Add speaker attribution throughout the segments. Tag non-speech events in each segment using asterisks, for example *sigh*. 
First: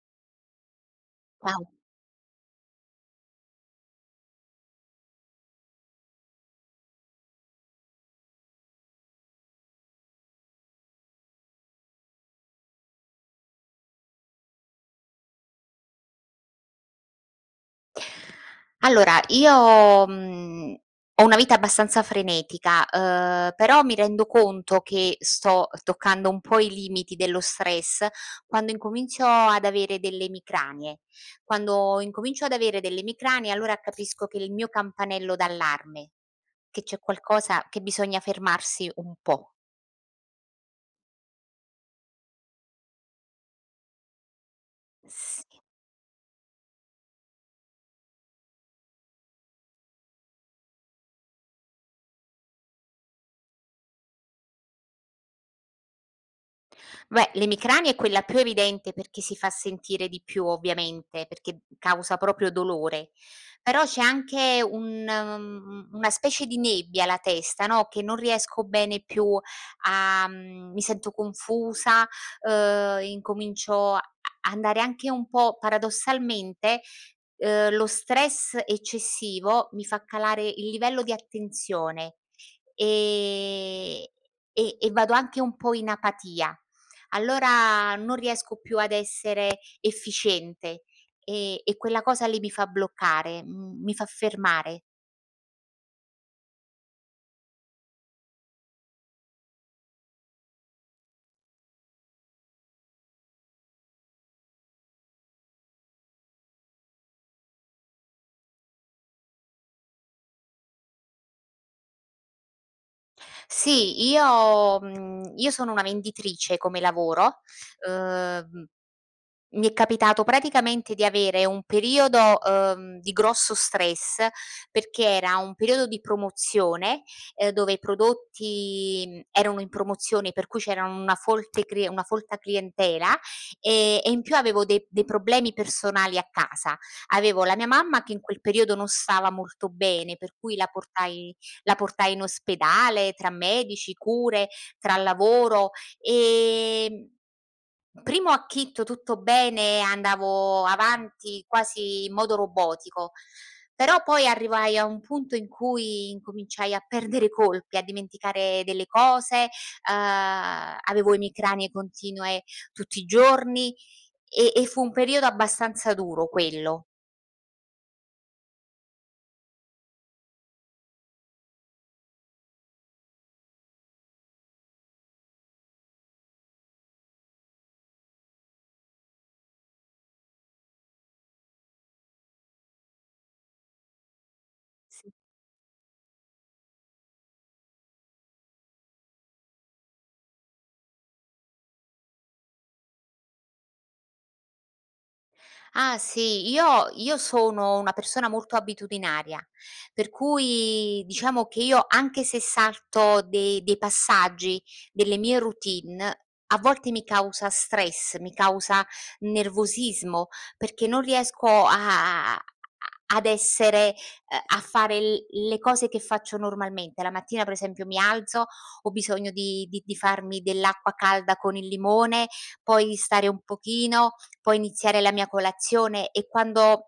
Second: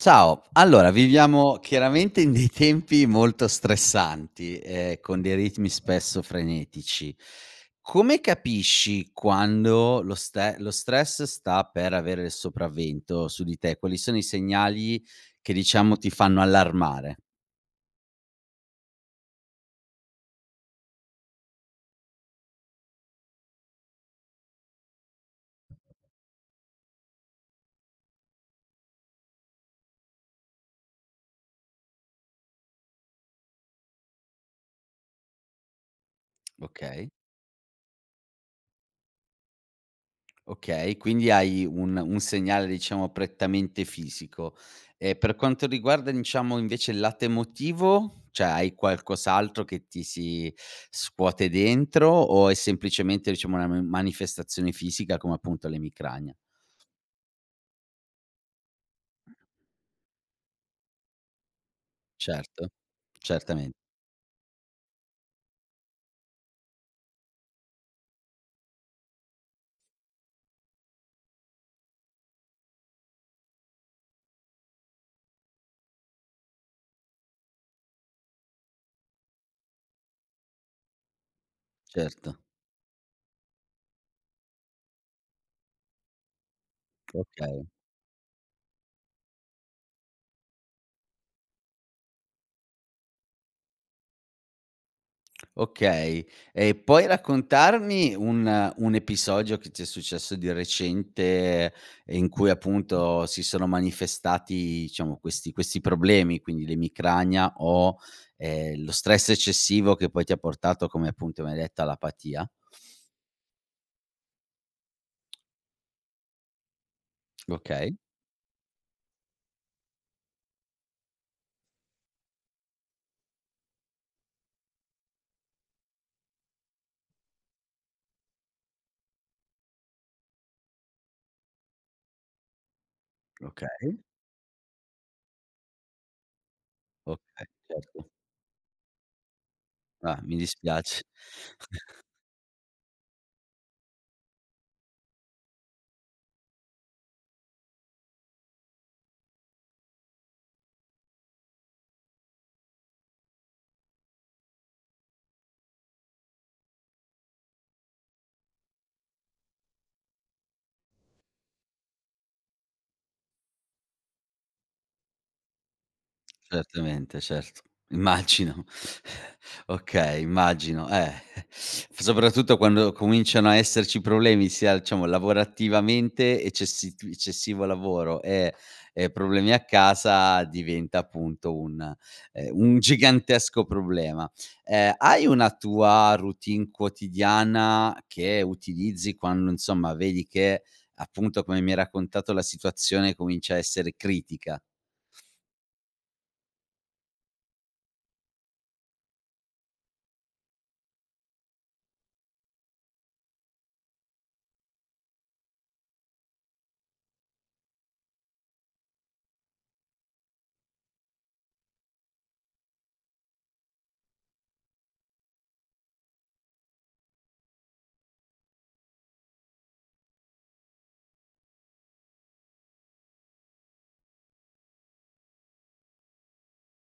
Speaker 1: Ciao, allora viviamo
Speaker 2: *unintelligible*
Speaker 1: chiaramente in dei tempi molto stressanti, ehm, con dei ritmi spesso frenetici. Come capisci quando lo ste lo stress sta per avere il sopravvento su di te? Quali sono i segnali che, diciamo, ti fanno allarmare?
Speaker 2: Allora, io, mhmm, ho una vita abbastanza frenetica, uhm, però mi rendo conto che sto toccando un po' i limiti dello stress quando incomincio ad avere delle emicranie. Quando incomincio ad avere delle emicranie allora capisco che è il mio campanello d'allarme,
Speaker 1: *tsk*
Speaker 2: che c'è
Speaker 1: Okay.
Speaker 2: qualcosa che bisogna fermarsi un po'.
Speaker 1: Okay, quindi hai un un segnale, diciamo, prettamente fisico. E per
Speaker 2: Sì.
Speaker 1: quanto riguarda, diciamo, invece il lato emotivo? Cioè hai qualcos'altro che ti si scuote dentro, o è semplicemente diciamo una ma manifestazione fisica come appunto l'emicrania?
Speaker 2: Beh l'emicrania è quella più evidente perchè si fa sentire di più, ovviamente, perché causa proprio
Speaker 1: Certo.
Speaker 2: dolore.
Speaker 1: Certamen
Speaker 2: Però c'è anche un mhmm, una specie di nebbia alla testa, no, che non riesco bene più a mhmm, mi sento confusa, uhm, incomincio a a andare anche un po' paradossalmente, uhm, lo stress eccessivo mi fa calare il livello di attenzione,
Speaker 1: Certo.
Speaker 2: ehm, e e vado anche un po' in apatia.
Speaker 1: Okay.
Speaker 2: Allora non riesco più ad essere efficiente, e e quella cosa lì mi fa bloccare, mhmm, mi fa fermare.
Speaker 1: Okay, e puoi raccontarmi un un episodio che ti è successo di recente, e in cui appunto si sono manifestati, diciamo, questi questi problemi? Quindi l'emicrania, o, ehm, lo stress eccessivo che poi ti ha portato come appunto mi hai detta all'apatia.
Speaker 2: Sì, io, mhmm, io sono una venditrice come lavoro,
Speaker 1: Okay.
Speaker 2: uhm, mi è capitato praticamente di avere un periodo, uhm, di grosso stress perché era un periodo di promozione, ehm dove i prodotti, mhmm, erano in promozione per cui c'era una folte crie una folta clientela,
Speaker 1: Okay.
Speaker 2: ehm, e in più avevo dei dei problemi personali a casa. Avevo
Speaker 1: Okay,
Speaker 2: la mia mamma
Speaker 1: certo.
Speaker 2: che in quel periodo non stava molto bene,
Speaker 1: Ah,
Speaker 2: per
Speaker 1: mi
Speaker 2: cui la
Speaker 1: dispiace.
Speaker 2: portai la
Speaker 1: *breath*
Speaker 2: portai in ospedale tra medici, cure, tra lavoro, e, mhmm, primo acchito tutto bene, andavo avanti quasi in modo robotico. Però poi arrivai a un punto in cui incominciai a perdere colpi, a dimenticare delle cose, uhm, avevo emicranie continue tutti i giorni, e e fu un periodo abbastanza duro quello.
Speaker 1: Certamente. Certo. Immagino. *breath* Okay, immagino, eh *chuckles* f soprattutto quando cominciano a esserci problemi sia diciamo lavorativamente, eccessi t eccessivo lavoro, e e problemi a casa, diventa appunto un, ehm, un gigantesco problema. Ehm,
Speaker 2: S
Speaker 1: hai una tua routine quotidiana che utilizzi quando, insomma, vedi che, appunto, come mi hai raccontato la situazione comincia a essere critica?
Speaker 2: Ah sì, io io sono una persona molto abitudinaria, per cui diciamo che io anche se salto dei dei passaggi delle mie routine, a volte mi causa stress, mi causa nervosismo, perché non riesco a a ad essere, ehm, a fare l le cose che faccio normalmente. La mattina per esempio mi alzo, ho bisogno di di di farmi dell'acqua calda con il limone, poi stare un pochino, poi iniziare la mia colazione e quando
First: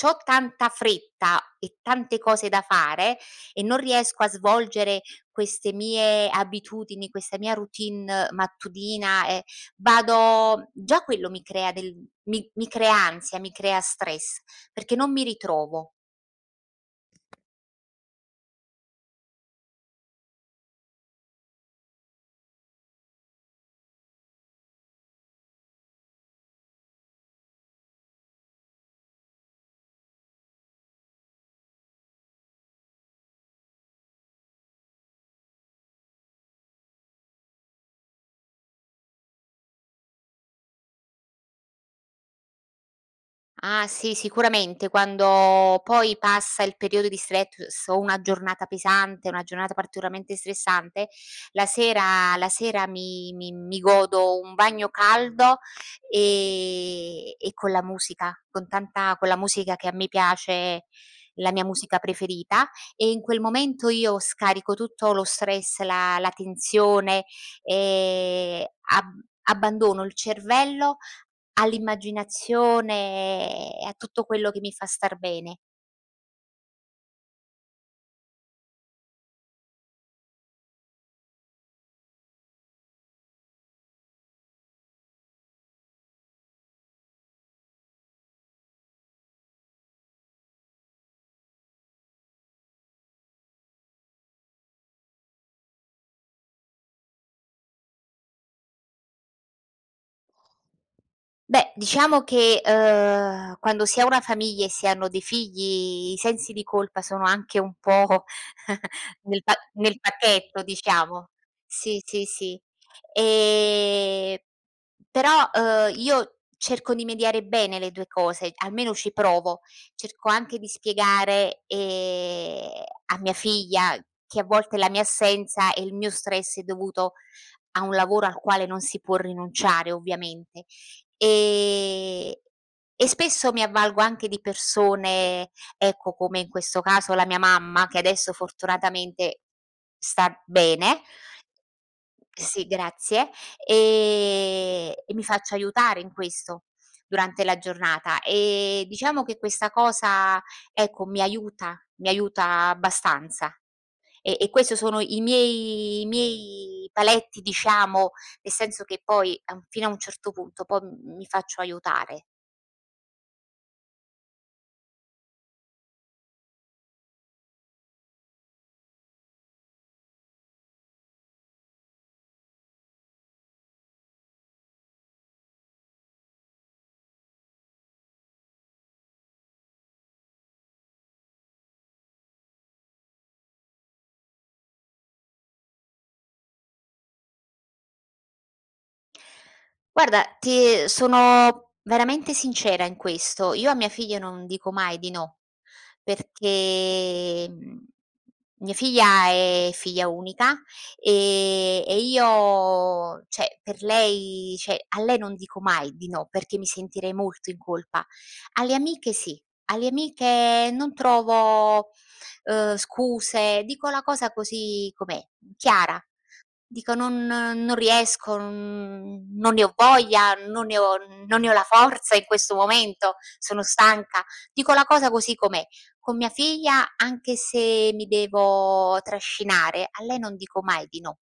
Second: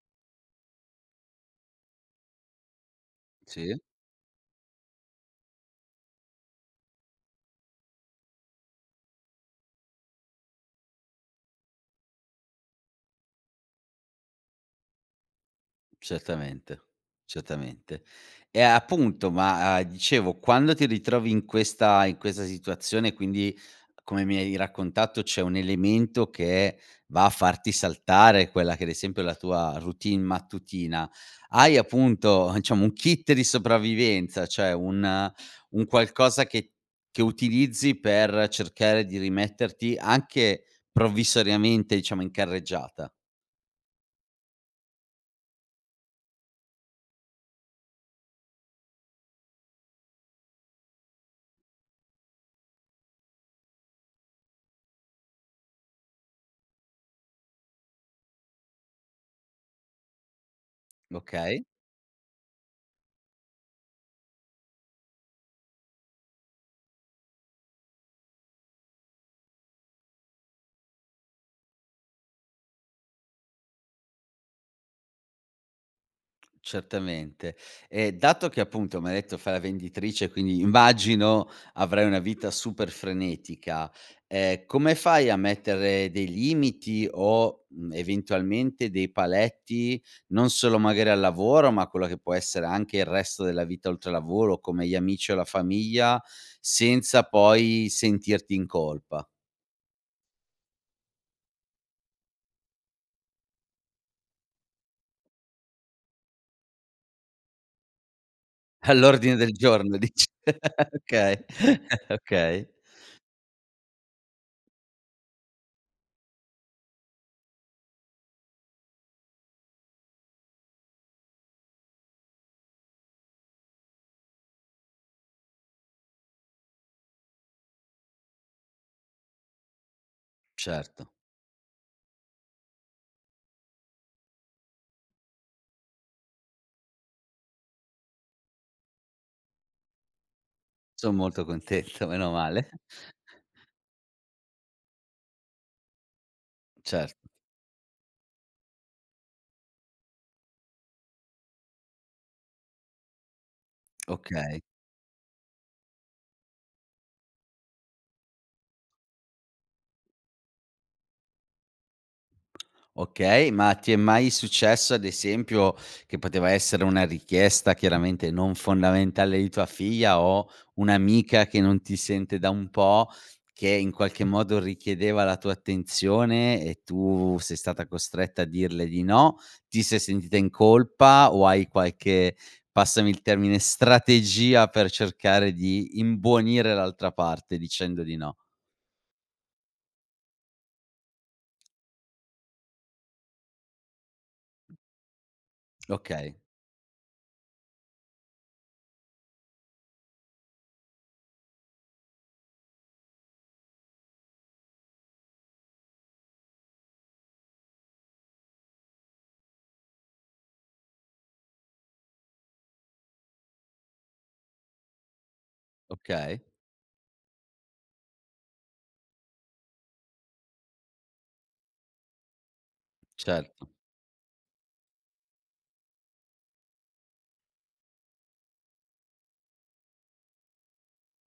Speaker 2: c'ho tanta fretta e tante cose da fare e non
Speaker 1: Sì.
Speaker 2: riesco a svolgere queste mie abitudini, questa mia routine mattutina, e vado già quello mi crea del mi mi crea ansia, mi crea stress, perché non mi ritrovo.
Speaker 1: Certamente. Certamente. Eh appunto ma, a dicevo, quando ti ritrovi in questa in questa situazione quindi, come mi hai raccontato, c'è un elemento che va a farti saltare quella che ad esempio è la tua routine mattutina, hai appunto, diciamo, un kit di sopravvivenza, cioè un un qualcosa che che utilizzi per cercare di rimetterti anche, provvisoriamente diciamo, in carreggiata?
Speaker 2: Ah, sì sicuramente quando poi passa il periodo di stress o una giornata pesante, una giornata particolarmente stressante, la sera la sera mi mi mi godo un bagno caldo e e con la musica, con tanta con la musica che a me piace, la
Speaker 1: Okay.
Speaker 2: mia musica preferita, e in quel momento io scarico tutto lo stress, la la tensione e ab abbandono il cervello all'immaginazione e a tutto quello che mi fa star bene.
Speaker 1: Certamente. Ehm, dato che, appunto, m'hai detto fai la venditrice e quindi immagino avrai una vita super frenetica, ehm, come fai a mettere dei limiti o, mhmm, eventualmente, dei paletti non solo magari al lavoro ma a quello che può essere anche il resto della vita oltre lavoro come gli amici o la famiglia, senza poi sentirti in colpa?
Speaker 2: Beh, diciamo che, uhm, quando si ha una famiglia e si hanno dei figli i sensi di colpa sono anche un pò *chuckles*
Speaker 1: All' ordine
Speaker 2: nel
Speaker 1: del
Speaker 2: pa nel
Speaker 1: giorno dici!
Speaker 2: pacchetto,
Speaker 1: *laughs*
Speaker 2: diciamo,
Speaker 1: Okay,
Speaker 2: sì,
Speaker 1: *chuckles*
Speaker 2: sì, sì.
Speaker 1: okay.
Speaker 2: Ehm, però, uhm, io cerco di mediare bene le due cose, almeno ci provo. Cerco anche di spiegare, ehm, a mia figlia che a volte la mia assenza e il mio stress è dovuto a un lavoro al quale non si può rinunciare, ovviamente.
Speaker 1: Certo.
Speaker 2: Ehm, e spesso mi avvalgo anche di persone, ecco, come in questo caso la mia mamma che adesso fortunatamente sta bene.
Speaker 1: Sono molto contento,
Speaker 2: Sì,
Speaker 1: menomale.
Speaker 2: grazie, ehm, e mi faccio aiutare in questo
Speaker 1: Certo.
Speaker 2: durante la giornata. E, diciamo, che questa cosa, ecco, mi aiuta mi aiuta abbastanza e e
Speaker 1: Okay.
Speaker 2: questo sono i miei i miei paletti, diciamo, nel senso che poi, a un fino a un certo punto poi mi faccio aiutare.
Speaker 1: Okay, ma ti è mai successo, ad esempio, che poteva essere una richiesta, chiaramente non fondamentale, di tua figlia o un'amica che non ti sente da un pò che in qualche modo richiedeva la tua attenzione e tu sei stata costretta a dirle di no, ti sei sentita in colpa, o hai qualche, passami il termine, strategia per cercare di imbonire l'altra parte dicendo di no?
Speaker 2: Guarda, ti sono veramente sincera in questo: io a mia figlia non dico mai di no.
Speaker 1: Okay.
Speaker 2: Perché, mhmm, mia figlia è figlia unica, e e io cioè per lei cioè a lei non dico mai di no, perché mi sentirei molto in colpa. Alle amiche sì, alle amiche non trovo, uhm, scuse dico la cosa così com'è chiara,
Speaker 1: Okay.
Speaker 2: dico: "Non non riesco, non non ne ho voglia, non ne ho non ne ho la forza in questo momento, sono
Speaker 1: Certo.
Speaker 2: stanca", dico la cosa così com'è. Con mia figlia, anche se mi devo trascinare, a lei non dico mai di no.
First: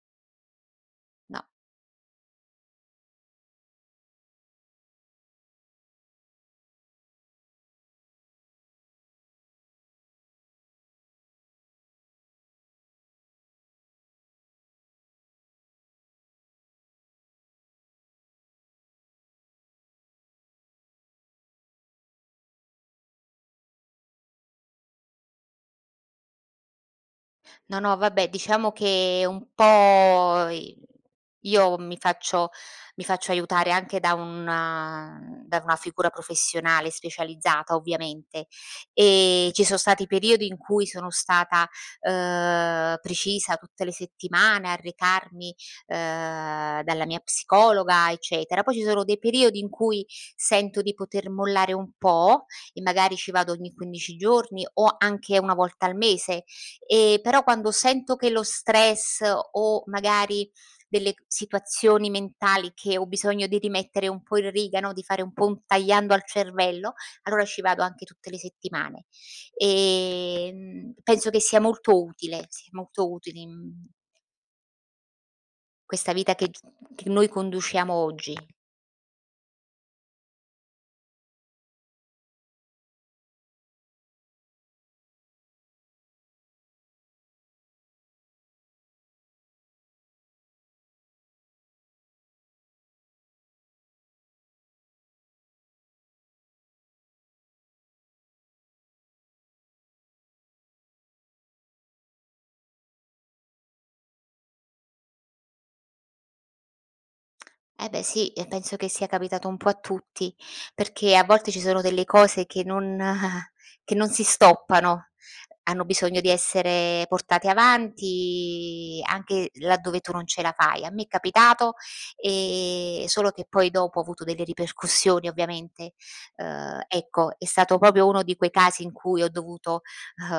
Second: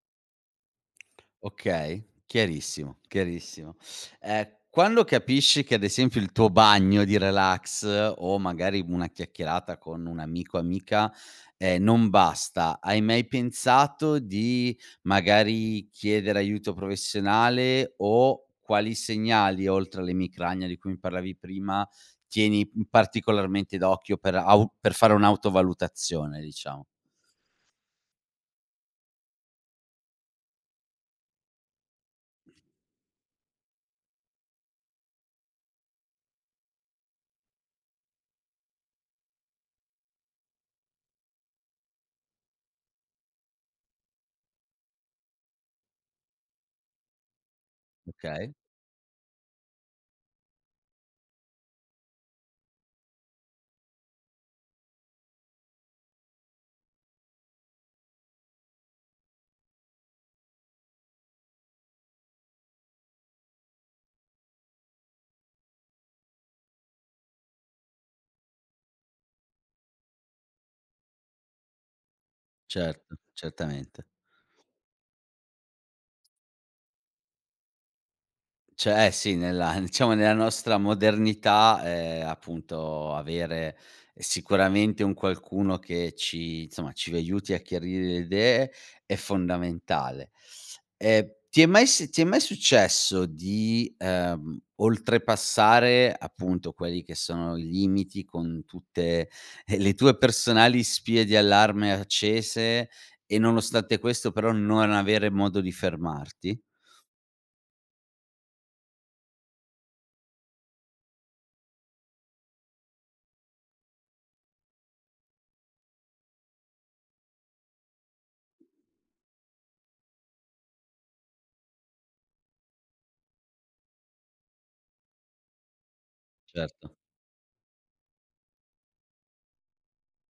Speaker 2: No.
Speaker 1: Okay, chiarissimo, chiarissimo. Ehm, quando capisci che ad esempio il tuo bagno di relax o, magari, una chiacchierata con un amico amica, ehm, non basta, hai mai pensato di magari chiedere aiuto professionale o quali segnali oltre all'emicrania, di cui mi parlavi prima, tieni, mhmm, particolarmente d'occhio per au per fare un'autovalutazione, diciamo?
Speaker 2: No, no vabbè diciamo che un pò i io mi faccio mi faccio aiutare anche da una da una figura professionale specializzata, ovviamente. Ehm, ci sono stati periodi in cui sono stata, uhm, precisa tutte le settimane a recarmi, uhm, dalla mia psicologa,
Speaker 1: Okay.
Speaker 2: eccetera. Poi ci sono dei periodi in cui sento di poter mollare un pò, e magari ci vado ogni 15 giorni o anche 1 volta al mese. Ehm, però quando sento che lo stress, o magari delle ch situazioni mentali che ho bisogno di rimettere un po' in riga, no, di fare un po' un tagliando al cervello allora ci vado anche tutte le settimane. Ehm, penso che sia molto utile sì molto
Speaker 1: Certo,
Speaker 2: utile in
Speaker 1: certamente.
Speaker 2: questa vita che g che noi conduciamo oggi.
Speaker 1: Cioè eh, sì nella *chuckles* diciamo nella nostra modernità, ehm, appunto avere sicuramente un qualcuno che ci, insomma, ci aiuti a chiarire le idee è fondamentale. Ehm, ti è mai si ti è mai successo di, ehm, oltrepassare appunto quelli che sono i limiti con tutte *chuckles* le tue personali spie di allarme accese, e nonostante questo, però, non avere modo di fermarti?
Speaker 2: Eh, beh sì e penso che sia capitato un po' a tutti. Perché a volte ci sono delle cose che non *chuckles* che non si stoppano, hanno bisogno di essere portate avanti anche laddove tu non ce la fai. A me è capitato, ehm, solo che poi dopo ho avuto delle ripercussioni ovviamente. Uhm,
Speaker 1: Erto.
Speaker 2: ecco è stato proprio uno di quei casi in cui ho dovuto, uhm,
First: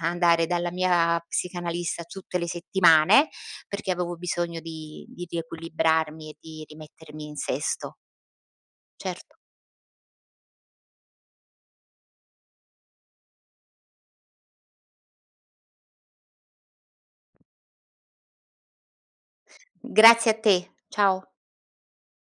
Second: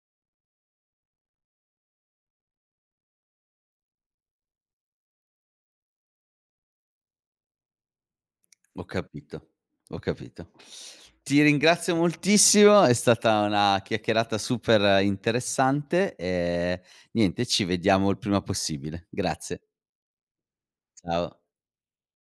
Speaker 2: andare dalla mia psicanalista tutte le settimane perché avevo bisogno di di riequilibrarmi e di rimettermi in sesto.
Speaker 1: Ho
Speaker 2: Certo.
Speaker 1: capito, ho capito. Ti ringrazio moltissimo. È stata una chiacchierata super interessante, ehm, niente ci vediamo il prima possibile, grazie.
Speaker 2: Grazie a te, ciao.
Speaker 1: Ciao.